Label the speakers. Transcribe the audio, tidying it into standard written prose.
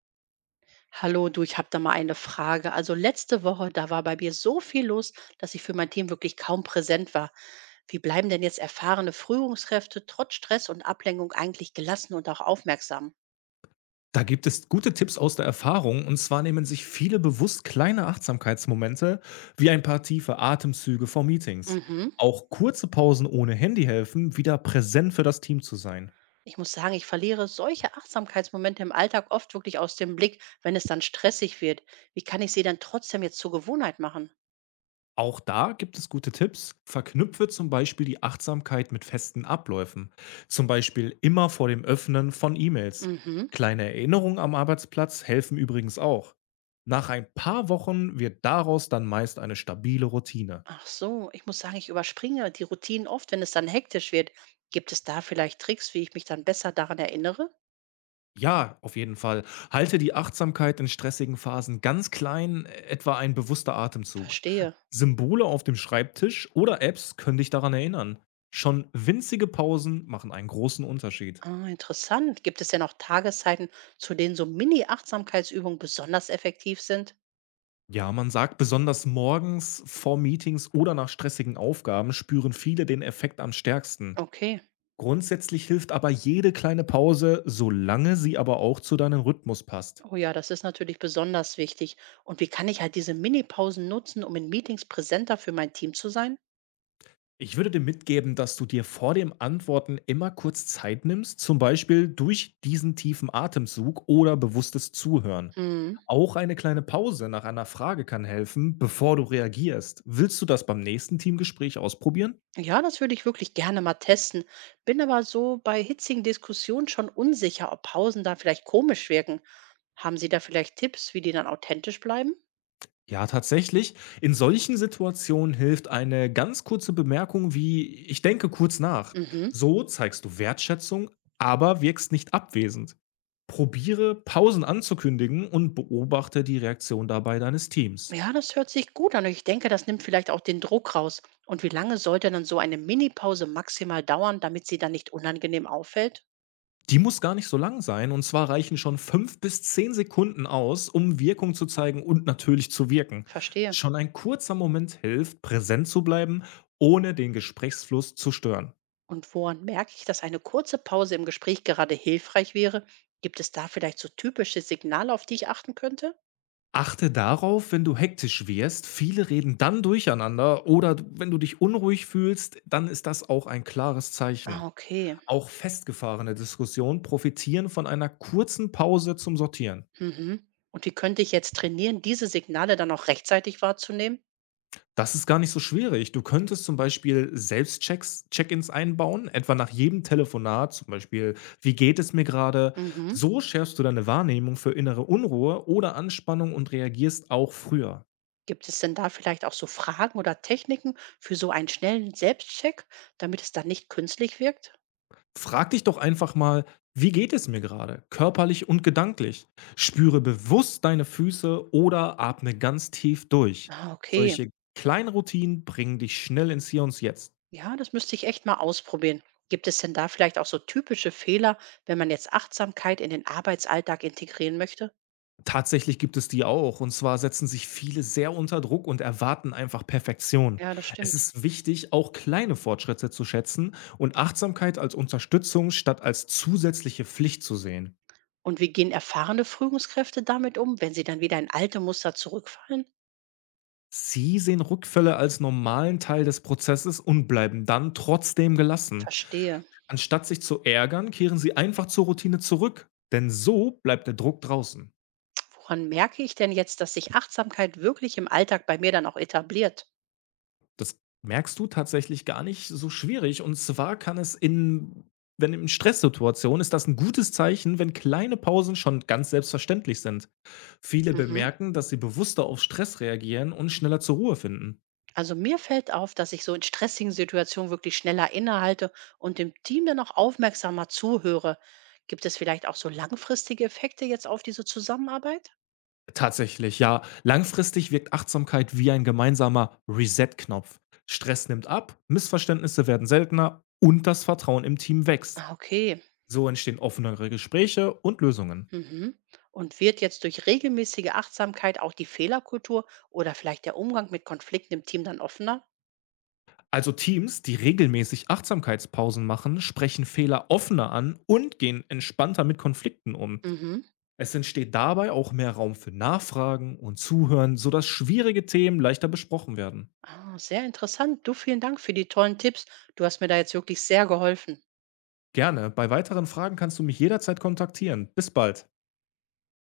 Speaker 1: Hallo, du, ich habe da mal eine Frage. Also letzte Woche, da war bei mir so viel los, dass ich für mein Team wirklich kaum präsent war. Wie bleiben denn jetzt erfahrene Führungskräfte trotz Stress und Ablenkung eigentlich gelassen und auch aufmerksam?
Speaker 2: Da gibt es gute Tipps aus der Erfahrung, und zwar nehmen sich viele bewusst kleine Achtsamkeitsmomente wie ein paar tiefe Atemzüge vor Meetings.
Speaker 1: Mhm.
Speaker 2: Auch kurze Pausen ohne Handy helfen, wieder präsent für das Team zu sein.
Speaker 1: Ich muss sagen, ich verliere solche Achtsamkeitsmomente im Alltag oft wirklich aus dem Blick, wenn es dann stressig wird. Wie kann ich sie dann trotzdem jetzt zur Gewohnheit machen?
Speaker 2: Auch da gibt es gute Tipps. Verknüpfe zum Beispiel die Achtsamkeit mit festen Abläufen. Zum Beispiel immer vor dem Öffnen von E-Mails.
Speaker 1: Mhm.
Speaker 2: Kleine Erinnerungen am Arbeitsplatz helfen übrigens auch. Nach ein paar Wochen wird daraus dann meist eine stabile Routine.
Speaker 1: Ach so, ich muss sagen, ich überspringe die Routinen oft, wenn es dann hektisch wird. Gibt es da vielleicht Tricks, wie ich mich dann besser daran erinnere?
Speaker 2: Ja, auf jeden Fall. Halte die Achtsamkeit in stressigen Phasen ganz klein, etwa ein bewusster Atemzug.
Speaker 1: Verstehe.
Speaker 2: Symbole auf dem Schreibtisch oder Apps können dich daran erinnern. Schon winzige Pausen machen einen großen Unterschied.
Speaker 1: Ah, interessant. Gibt es denn auch Tageszeiten, zu denen so Mini-Achtsamkeitsübungen besonders effektiv sind?
Speaker 2: Ja, man sagt, besonders morgens vor Meetings oder nach stressigen Aufgaben spüren viele den Effekt am stärksten.
Speaker 1: Okay.
Speaker 2: Grundsätzlich hilft aber jede kleine Pause, solange sie aber auch zu deinem Rhythmus passt.
Speaker 1: Oh ja, das ist natürlich besonders wichtig. Und wie kann ich halt diese Mini-Pausen nutzen, um in Meetings präsenter für mein Team zu sein?
Speaker 2: Ich würde dir mitgeben, dass du dir vor dem Antworten immer kurz Zeit nimmst, zum Beispiel durch diesen tiefen Atemzug oder bewusstes Zuhören.
Speaker 1: Mhm.
Speaker 2: Auch eine kleine Pause nach einer Frage kann helfen, bevor du reagierst. Willst du das beim nächsten Teamgespräch ausprobieren?
Speaker 1: Ja, das würde ich wirklich gerne mal testen. Bin aber so bei hitzigen Diskussionen schon unsicher, ob Pausen da vielleicht komisch wirken. Haben Sie da vielleicht Tipps, wie die dann authentisch bleiben?
Speaker 2: Ja, tatsächlich. In solchen Situationen hilft eine ganz kurze Bemerkung wie ich denke kurz nach.
Speaker 1: Mhm.
Speaker 2: So zeigst du Wertschätzung, aber wirkst nicht abwesend. Probiere Pausen anzukündigen und beobachte die Reaktion dabei deines Teams.
Speaker 1: Ja, das hört sich gut an. Ich denke, das nimmt vielleicht auch den Druck raus. Und wie lange sollte dann so eine Minipause maximal dauern, damit sie dann nicht unangenehm auffällt?
Speaker 2: Die muss gar nicht so lang sein, und zwar reichen schon 5 bis 10 Sekunden aus, um Wirkung zu zeigen und natürlich zu wirken.
Speaker 1: Verstehe.
Speaker 2: Schon ein kurzer Moment hilft, präsent zu bleiben, ohne den Gesprächsfluss zu stören.
Speaker 1: Und woran merke ich, dass eine kurze Pause im Gespräch gerade hilfreich wäre? Gibt es da vielleicht so typische Signale, auf die ich achten könnte?
Speaker 2: Achte darauf, wenn du hektisch wirst, viele reden dann durcheinander oder wenn du dich unruhig fühlst, dann ist das auch ein klares Zeichen.
Speaker 1: Ah, okay.
Speaker 2: Auch festgefahrene Diskussionen profitieren von einer kurzen Pause zum Sortieren.
Speaker 1: Mhm. Und wie könnte ich jetzt trainieren, diese Signale dann auch rechtzeitig wahrzunehmen?
Speaker 2: Das ist gar nicht so schwierig. Du könntest zum Beispiel Selbstchecks Check-ins einbauen, etwa nach jedem Telefonat, zum Beispiel: „Wie geht es mir gerade?“
Speaker 1: Mhm.
Speaker 2: So schärfst du deine Wahrnehmung für innere Unruhe oder Anspannung und reagierst auch früher.
Speaker 1: Gibt es denn da vielleicht auch so Fragen oder Techniken für so einen schnellen Selbstcheck, damit es dann nicht künstlich wirkt?
Speaker 2: Frag dich doch einfach mal: „Wie geht es mir gerade, körperlich und gedanklich?“ Spüre bewusst deine Füße oder atme ganz tief durch.
Speaker 1: Ah, okay.
Speaker 2: Solche kleinen Routinen bringen dich schnell ins Hier und Jetzt.
Speaker 1: Ja, das müsste ich echt mal ausprobieren. Gibt es denn da vielleicht auch so typische Fehler, wenn man jetzt Achtsamkeit in den Arbeitsalltag integrieren möchte?
Speaker 2: Tatsächlich gibt es die auch. Und zwar setzen sich viele sehr unter Druck und erwarten einfach Perfektion.
Speaker 1: Ja, das
Speaker 2: Es
Speaker 1: stimmt.
Speaker 2: ist wichtig, auch kleine Fortschritte zu schätzen und Achtsamkeit als Unterstützung statt als zusätzliche Pflicht zu sehen.
Speaker 1: Und wie gehen erfahrene Führungskräfte damit um, wenn sie dann wieder in alte Muster zurückfallen?
Speaker 2: Sie sehen Rückfälle als normalen Teil des Prozesses und bleiben dann trotzdem gelassen.
Speaker 1: Verstehe.
Speaker 2: Anstatt sich zu ärgern, kehren sie einfach zur Routine zurück. Denn so bleibt der Druck draußen.
Speaker 1: Woran merke ich denn jetzt, dass sich Achtsamkeit wirklich im Alltag bei mir dann auch etabliert?
Speaker 2: Das merkst du tatsächlich gar nicht so schwierig. Und zwar kann es in wenn in Stresssituationen ist das ein gutes Zeichen, wenn kleine Pausen schon ganz selbstverständlich sind. Viele
Speaker 1: Mhm.
Speaker 2: bemerken, dass sie bewusster auf Stress reagieren und schneller zur Ruhe finden.
Speaker 1: Also mir fällt auf, dass ich so in stressigen Situationen wirklich schneller innehalte und dem Team dann auch aufmerksamer zuhöre. Gibt es vielleicht auch so langfristige Effekte jetzt auf diese Zusammenarbeit?
Speaker 2: Tatsächlich, ja. Langfristig wirkt Achtsamkeit wie ein gemeinsamer Reset-Knopf. Stress nimmt ab, Missverständnisse werden seltener und das Vertrauen im Team wächst.
Speaker 1: Ah, okay.
Speaker 2: So entstehen offenere Gespräche und Lösungen.
Speaker 1: Mhm. Und wird jetzt durch regelmäßige Achtsamkeit auch die Fehlerkultur oder vielleicht der Umgang mit Konflikten im Team dann offener?
Speaker 2: Also Teams, die regelmäßig Achtsamkeitspausen machen, sprechen Fehler offener an und gehen entspannter mit Konflikten um.
Speaker 1: Mhm.
Speaker 2: Es entsteht dabei auch mehr Raum für Nachfragen und Zuhören, sodass schwierige Themen leichter besprochen werden.
Speaker 1: Ah, sehr interessant. Du, vielen Dank für die tollen Tipps. Du hast mir da jetzt wirklich sehr geholfen.
Speaker 2: Gerne, bei weiteren Fragen kannst du mich jederzeit kontaktieren. Bis bald.